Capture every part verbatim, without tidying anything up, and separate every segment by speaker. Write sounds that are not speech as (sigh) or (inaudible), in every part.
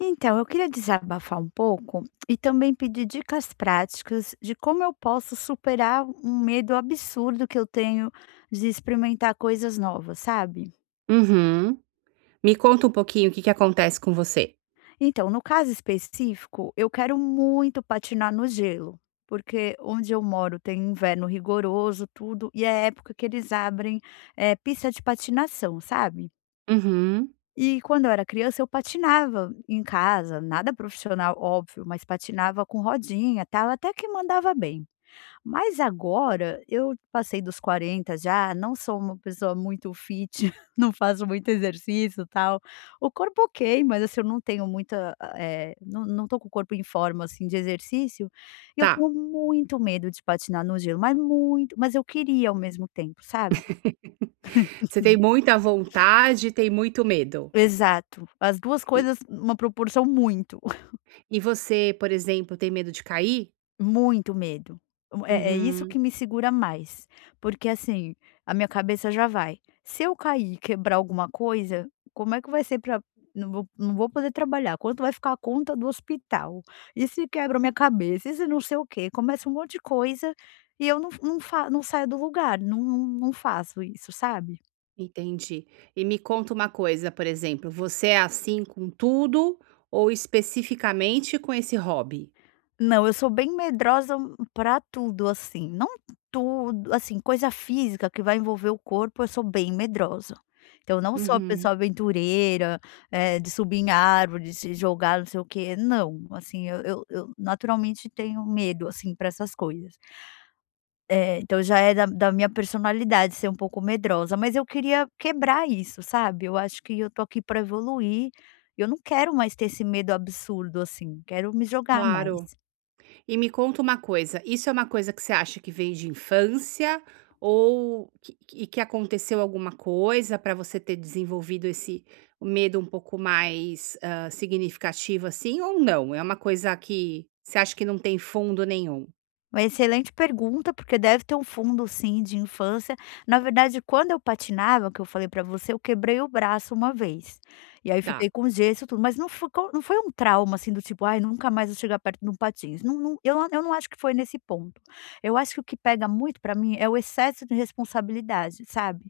Speaker 1: Então, eu queria desabafar um pouco e também pedir dicas práticas de como eu posso superar um medo absurdo que eu tenho de experimentar coisas novas, sabe?
Speaker 2: Uhum. Me conta um pouquinho o que que acontece com você?
Speaker 1: Então, no caso específico, eu quero muito patinar no gelo, porque onde eu moro tem inverno rigoroso, tudo, e é a época que eles abrem eh, pista de patinação, sabe?
Speaker 2: Uhum.
Speaker 1: E quando eu era criança, eu patinava em casa, nada profissional, óbvio, mas patinava com rodinha, tal, até que mandava bem. Mas agora eu passei dos quarenta já, não sou uma pessoa muito fit, (laughs) não faço muito exercício, e tal. O corpo ok, mas assim, eu não tenho muita, eh, não não tô com o corpo em forma, assim, de exercício, e eu
Speaker 2: Tá.
Speaker 1: tenho muito medo de patinar no gelo, mas muito, mas eu queria ao mesmo tempo, sabe?
Speaker 2: Você tem muita vontade, tem muito medo.
Speaker 1: Exato, as duas
Speaker 2: E
Speaker 1: coisas, uma proporção muito.
Speaker 2: e você, por exemplo, tem medo de cair?
Speaker 1: Muito medo. O é é isso
Speaker 2: Uhum,
Speaker 1: que me segura mais, porque, assim, a minha cabeça já vai: "Se eu cair e quebrar alguma coisa, como é que vai ser pra não vou não vou poder trabalhar, quanto vai ficar a conta do hospital? E se quebra a minha cabeça? E se não sei o quê?" Começa um monte de coisa e eu não não fa não saio do lugar, não não não faço isso, sabe?
Speaker 2: entendi. E me conta uma coisa, por exemplo, você é assim com tudo ou especificamente com esse hobby?
Speaker 1: Não, eu sou bem medrosa pra tudo, assim, não tudo, assim, coisa física que vai envolver o corpo, eu sou bem medrosa. Então, eu não sou a
Speaker 2: Uhum,
Speaker 1: pessoa aventureira, eh, de subir em árvore, de se jogar, não sei o quê, não, assim, eu eu eu naturalmente tenho medo, assim, para essas coisas. Eh, então já é da da minha personalidade ser um pouco medrosa, mas eu queria quebrar isso, sabe. Eu acho que eu tô aqui para evoluir, eu não quero mais ter esse medo absurdo, assim, quero me jogar
Speaker 2: claro.
Speaker 1: mais.
Speaker 2: E me conta uma coisa, isso é uma coisa que você acha que vem de infância ou que e que aconteceu alguma coisa para você ter desenvolvido esse medo um pouco mais, hã, significativo, assim, ou não? É uma coisa que você acha que não tem fundo nenhum?
Speaker 1: Uma excelente pergunta, porque deve ter um fundo sim de infância. Na verdade, quando eu patinava, que eu falei pra você, eu quebrei o braço uma vez. E aí
Speaker 2: Tá,
Speaker 1: fiquei com gesso e tudo, mas não ficou não foi um trauma assim do tipo: "Ai, nunca mais vou chegar perto de um patins". Não não eu não- eu não acho que foi nesse ponto. Eu acho que o que pega muito pra mim é o excesso de responsabilidade, sabe?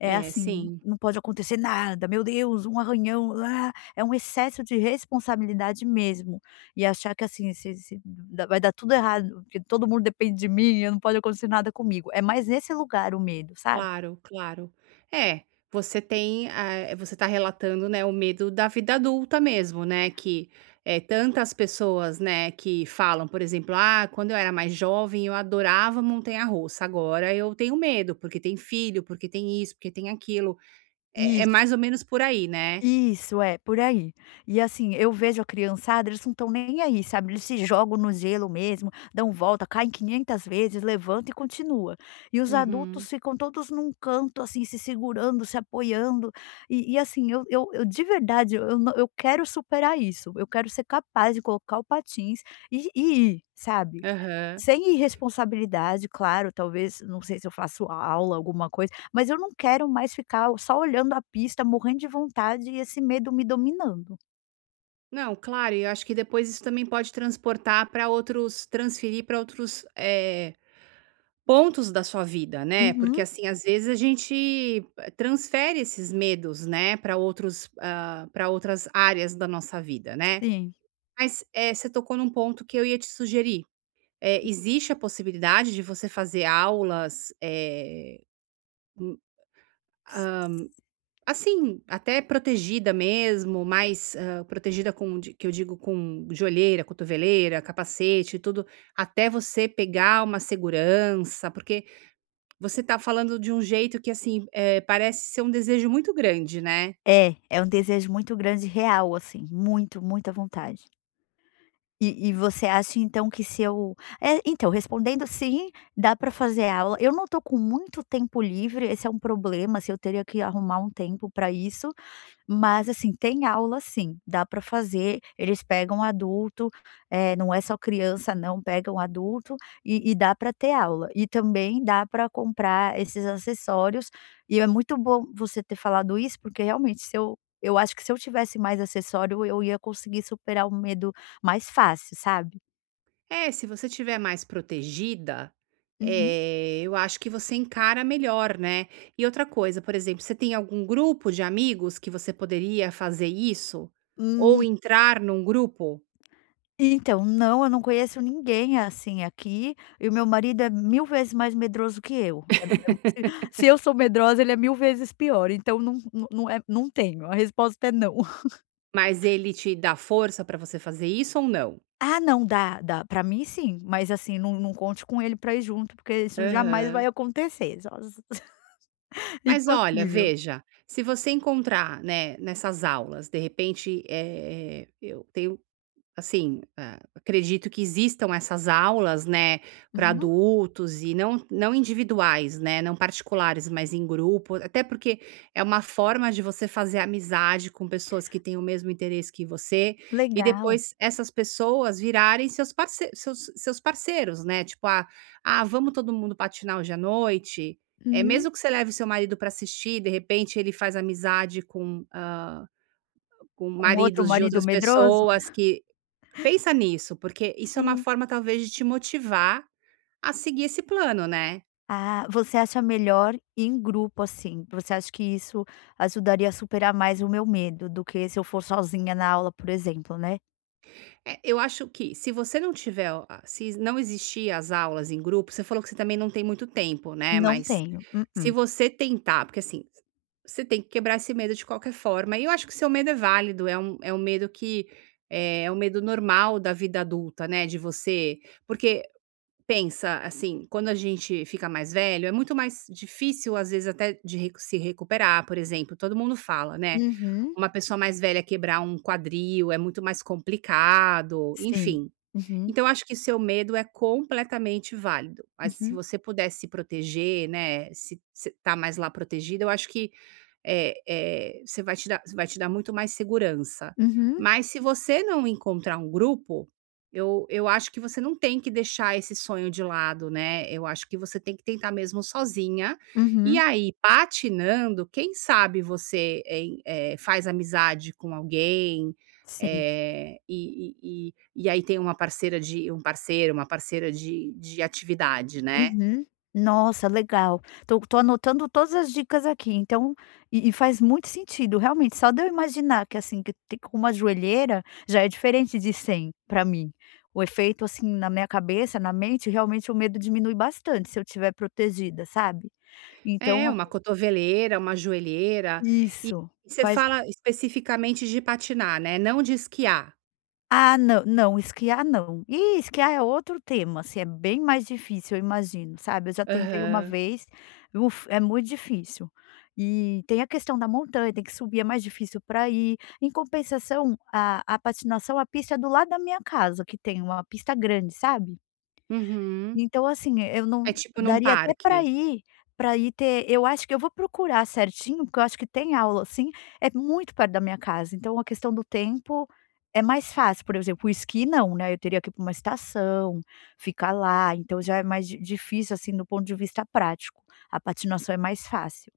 Speaker 1: É
Speaker 2: é,
Speaker 1: assim,
Speaker 2: sim.
Speaker 1: não pode acontecer nada, meu Deus, um arranhão, ah, é um excesso de responsabilidade mesmo. E achar que assim, se se dá vai dar tudo errado, porque todo mundo depende de mim, não pode acontecer nada comigo. É mais nesse lugar o medo, sabe?
Speaker 2: Claro, claro. É, você tem, ah, você está relatando, né, o medo da vida adulta mesmo, né, que é tantas pessoas, né, que falam, por exemplo: "Ah, quando eu era mais jovem eu adorava montanha-russa, agora eu tenho medo, porque tem filho, porque tem isso, porque tem aquilo". É é
Speaker 1: Isso.
Speaker 2: mais ou menos por aí, né?
Speaker 1: Isso, é, por aí. E assim, eu vejo a criançada, eles não estão nem aí, sabe, eles se jogam no gelo mesmo, dão volta, caem quinhentas vezes, levanta e continua. E os
Speaker 2: Uhum.
Speaker 1: adultos ficam todos num canto, assim, se segurando, se apoiando, e e assim, eu eu eu de verdade, eu não eu quero superar isso, eu quero ser capaz de colocar o patins e e ir, sabe.
Speaker 2: Aham.
Speaker 1: Sem irresponsabilidade, claro, talvez, não sei se eu faço aula, alguma coisa, mas eu não quero mais ficar só olhando a pista, morrendo de vontade e esse medo me dominando.
Speaker 2: Não, claro, e eu acho que depois isso também pode transportar para outros, transferir para outros, eh pontos da sua vida, né, porque,
Speaker 1: Uhum,
Speaker 2: assim, às vezes a gente, eh, transfere esses medos, né, para outros, para outras áreas da nossa vida, né.
Speaker 1: sim.
Speaker 2: Mas, eh, você tocou num ponto que eu ia te sugerir, eh, existe a possibilidade de você fazer aulas, eh, hum, assim, até protegida mesmo, mais, hã, protegida com, de que eu digo, com joelheira, cotoveleira, capacete e tudo, até você pegar uma segurança, porque você tá falando de um jeito que, assim, eh, parece ser um desejo muito grande, né.
Speaker 1: É, é um desejo muito grande, real, assim, muito, muita vontade. E e você acha então que se eu é, então, respondendo sim, dá para fazer aula. Eu não tô com muito tempo livre, esse é um problema, se eu teria que arrumar um tempo para isso. Mas assim, tem aula sim, dá para fazer, eles pegam adulto, eh, não é só criança não, pegam adulto e e dá para ter aula. E também dá para comprar esses acessórios, e é muito bom você ter falado isso, porque realmente se eu eu acho que se eu tivesse mais acessório eu ia conseguir superar o medo mais fácil, sabe?
Speaker 2: É, se você tiver mais protegida, eh, eu acho que você encara melhor, né. E outra coisa, por exemplo, você tem algum grupo de amigos que você poderia fazer isso? Ou
Speaker 1: Uhum.
Speaker 2: entrar num grupo,
Speaker 1: Então, não, eu não conheço ninguém assim aqui, e o meu marido é mil vezes mais medroso que eu. É é (laughs) se se eu sou medrosa, ele é mil vezes pior, então não não não é não tenho, a resposta é não. (laughs)
Speaker 2: mas ele te dá força para você fazer isso ou não?
Speaker 1: Ah, não, dá dá, pra mim sim, mas assim, não não conte com ele pra ir junto, porque isso jamais
Speaker 2: Aham.
Speaker 1: vai acontecer, só (laughs)
Speaker 2: Mas olha,
Speaker 1: impossível.
Speaker 2: veja, se você encontrar, né, nessas aulas, de repente, eh, eu tenho, assim, hã, acredito que existam essas aulas, né, para
Speaker 1: Uhum,
Speaker 2: adultos e não não individuais, né, não particulares, mas em grupo, até porque é uma forma de você fazer amizade com pessoas que têm o mesmo interesse que você, e
Speaker 1: legal.
Speaker 2: depois essas pessoas virarem seus parce seus seus parceiros, né, tipo: "Ah, ah, vamos todo mundo patinar hoje à noite?". É
Speaker 1: Uhum.
Speaker 2: mesmo que você leve seu marido para assistir, de repente ele faz amizade com, hã, com
Speaker 1: Com outro
Speaker 2: maridos de
Speaker 1: marido
Speaker 2: outras
Speaker 1: medroso?
Speaker 2: pessoas. Que pensa nisso, porque isso é uma
Speaker 1: Sim.
Speaker 2: forma talvez de te motivar a seguir esse plano, né.
Speaker 1: Ah, você acha melhor em grupo, assim? Você acha que isso ajudaria a superar mais o meu medo do que se eu for sozinha na aula, por exemplo, né?
Speaker 2: Eh, eu acho que se você não tiver o a se não existir as aulas em grupo, você falou que você também não tem muito tempo, né,
Speaker 1: Não
Speaker 2: mas
Speaker 1: tenho.
Speaker 2: se
Speaker 1: Mm-mm.
Speaker 2: você tentar, porque assim, você tem que quebrar esse medo de qualquer forma, e eu acho que o seu medo é válido, é um é um medo que, eh, é um medo normal da vida adulta, né, de você, porque pensa, assim, quando a gente fica mais velho, é muito mais difícil, às vezes, até de recu se recuperar, por exemplo, todo mundo fala, né,
Speaker 1: Uhum.
Speaker 2: uma pessoa mais velha quebrar um quadril é muito mais complicado,
Speaker 1: Sim.
Speaker 2: enfim.
Speaker 1: Uhum.
Speaker 2: Então eu acho que seu medo é completamente válido, mas se
Speaker 1: Uhum.
Speaker 2: você pudesse se proteger, né, se se tá mais lá protegida, eu acho que, eh eh, você vai te dar vai te dar muito mais segurança.
Speaker 1: Uhum.
Speaker 2: Mas se você não encontrar um grupo, eu eu acho que você não tem que deixar esse sonho de lado, né, eu acho que você tem que tentar mesmo sozinha, e
Speaker 1: Uhum.
Speaker 2: aí patinando, quem sabe você, eh, eh, faz amizade com alguém,
Speaker 1: Sim.
Speaker 2: eh, e e e e aí tem uma parceira de um parceiro, uma parceira de de atividade, né.
Speaker 1: Uhum. Nossa, legal. Tô tô anotando todas as dicas aqui, então e e faz muito sentido, realmente, só de eu imaginar que, assim, que tem com uma joelheira, já é diferente de sem, para mim. O efeito, assim, na minha cabeça, na mente, realmente o medo diminui bastante se eu estiver protegida, sabe.
Speaker 2: É,
Speaker 1: Então
Speaker 2: uma cotoveleira, uma joelheira. E
Speaker 1: isso,
Speaker 2: você
Speaker 1: faz
Speaker 2: fala especificamente de patinar, né, não de esquiar.
Speaker 1: Ah, não, não, esquiar não. Ih, esquiar é outro tema, assim, é bem mais difícil, eu imagino, sabe. Eu já tentei uma
Speaker 2: Aham.
Speaker 1: vez, uf, é muito difícil. E tem a questão da montanha, tem que subir, é mais difícil para ir. Em compensação, a a patinação, a pista é do lado da minha casa, que tem uma pista grande, sabe.
Speaker 2: Uhum.
Speaker 1: Então, assim, eu
Speaker 2: É
Speaker 1: não
Speaker 2: tipo num
Speaker 1: daria até para
Speaker 2: parque.
Speaker 1: ir para ir ter eu acho que eu vou procurar certinho, porque eu acho que tem aula, assim, é muito perto da minha casa, então a questão do tempo é mais fácil, por exemplo, o esqui não, né, eu teria que ir para uma estação, ficar lá, então já é mais di difícil, assim, do ponto de vista prático, a patinação é mais fácil.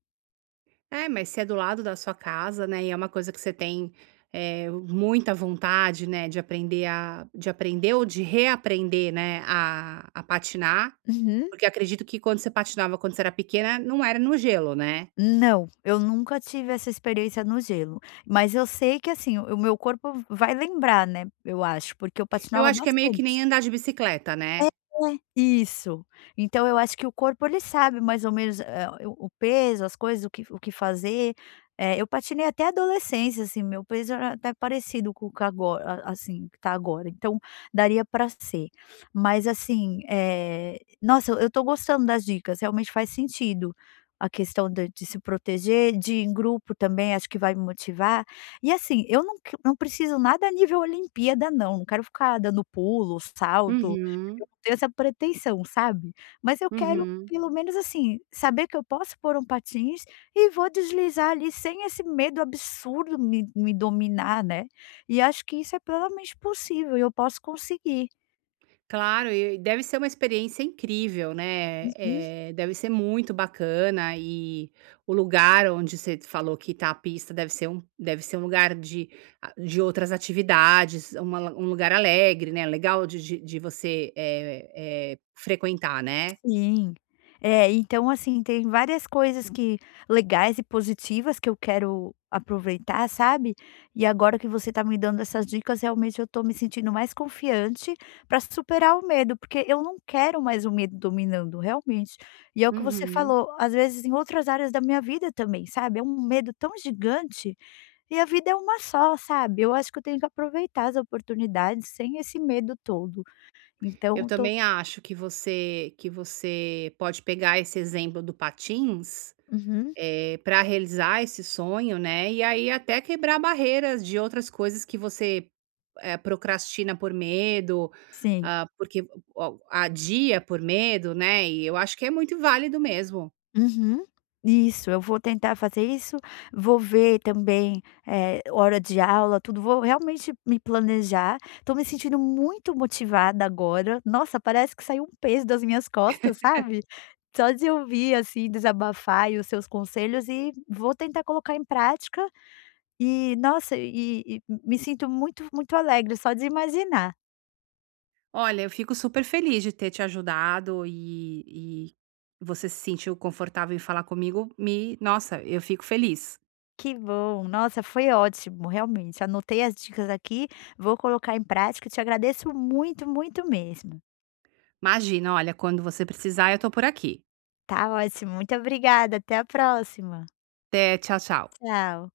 Speaker 2: É, mas se é do lado da sua casa, né, e é uma coisa que você tem, eh, muita vontade, né, de aprender a de aprender ou de reaprender, né, a a patinar.
Speaker 1: Uhum.
Speaker 2: Porque acredito que quando você patinava, quando você era pequena, não era no gelo, né.
Speaker 1: Não, eu nunca tive essa experiência no gelo, mas eu sei que, assim, o meu corpo vai lembrar, né, eu acho, porque eu
Speaker 2: Eu
Speaker 1: patinava
Speaker 2: acho que é meio que
Speaker 1: bastante.
Speaker 2: nem andar de bicicleta, né.
Speaker 1: É, isso. Então eu acho que o corpo ele sabe mais ou menos, eh, o o peso, as coisas, o que o que fazer. Eh, eu patinei até a adolescência, assim, meu peso era até parecido com o que agora a assim, que tá agora, então daria para ser. Mas assim, eh, nossa, eu eu tô gostando das dicas, realmente faz sentido a questão de de se proteger, de ir em grupo também, acho que vai me motivar. E assim, eu não q não preciso nada a nível Olimpíada não, não quero ficar dando pulo, salto.
Speaker 2: Uhum,
Speaker 1: Eu não tenho essa pretensão, sabe. Mas eu quero
Speaker 2: uhum.
Speaker 1: pelo menos, assim, saber que eu posso pôr um patins e vou deslizar ali sem esse medo absurdo me me dominar, né. E acho que isso é plenamente possível e eu posso conseguir.
Speaker 2: Claro, e deve ser uma experiência incrível, né.
Speaker 1: Uhum.
Speaker 2: Eh, deve ser muito bacana e o lugar onde você falou que tá a pista deve ser um, deve ser um lugar de a de outras atividades, uma la- um lugar alegre, né, legal de de de você, eh eh, frequentar, né.
Speaker 1: Sim. É, então, assim, tem várias coisas que legais e positivas que eu quero aproveitar, sabe. E agora que você tá me dando essas dicas, realmente eu tô me sentindo mais confiante para superar o medo, porque eu não quero mais o medo dominando, realmente. E é o que você
Speaker 2: Uhum.
Speaker 1: falou, às vezes em outras áreas da minha vida também, sabe, é um medo tão gigante e a vida é uma só, sabe. Eu acho que eu tenho que aproveitar as oportunidades sem esse medo todo. Então
Speaker 2: Eu
Speaker 1: eu tô
Speaker 2: também acho que você que você pode pegar esse exemplo do patins,
Speaker 1: uhum,
Speaker 2: para realizar esse sonho, né, e aí até quebrar barreiras de outras coisas que você, eh, procrastina por medo,
Speaker 1: sim.
Speaker 2: ah, porque o adia por medo, né, e eu acho que é muito válido mesmo.
Speaker 1: Uhum. Isso, eu vou tentar fazer isso, vou ver também, eh, hora de aula, tudo, vou realmente me planejar. Estou me sentindo muito motivada agora. Nossa, parece que saiu um peso das minhas costas, sabe? Só de ouvir, assim, desabafar e os seus conselhos e vou tentar colocar em prática. E, nossa, e e me sinto muito, muito alegre só de imaginar.
Speaker 2: Olha, eu fico super feliz de ter te ajudado, e e você se sentiu confortável em falar comigo, me, nossa, eu fico feliz.
Speaker 1: Que bom, nossa, foi ótimo, realmente. Anotei as dicas aqui, vou colocar em prática. Te agradeço muito, muito mesmo.
Speaker 2: Imagina, olha, quando você precisar eu tô por aqui.
Speaker 1: Tá ótimo, muito obrigada. Até a próxima.
Speaker 2: Até, tchau, tchau.
Speaker 1: Tchau.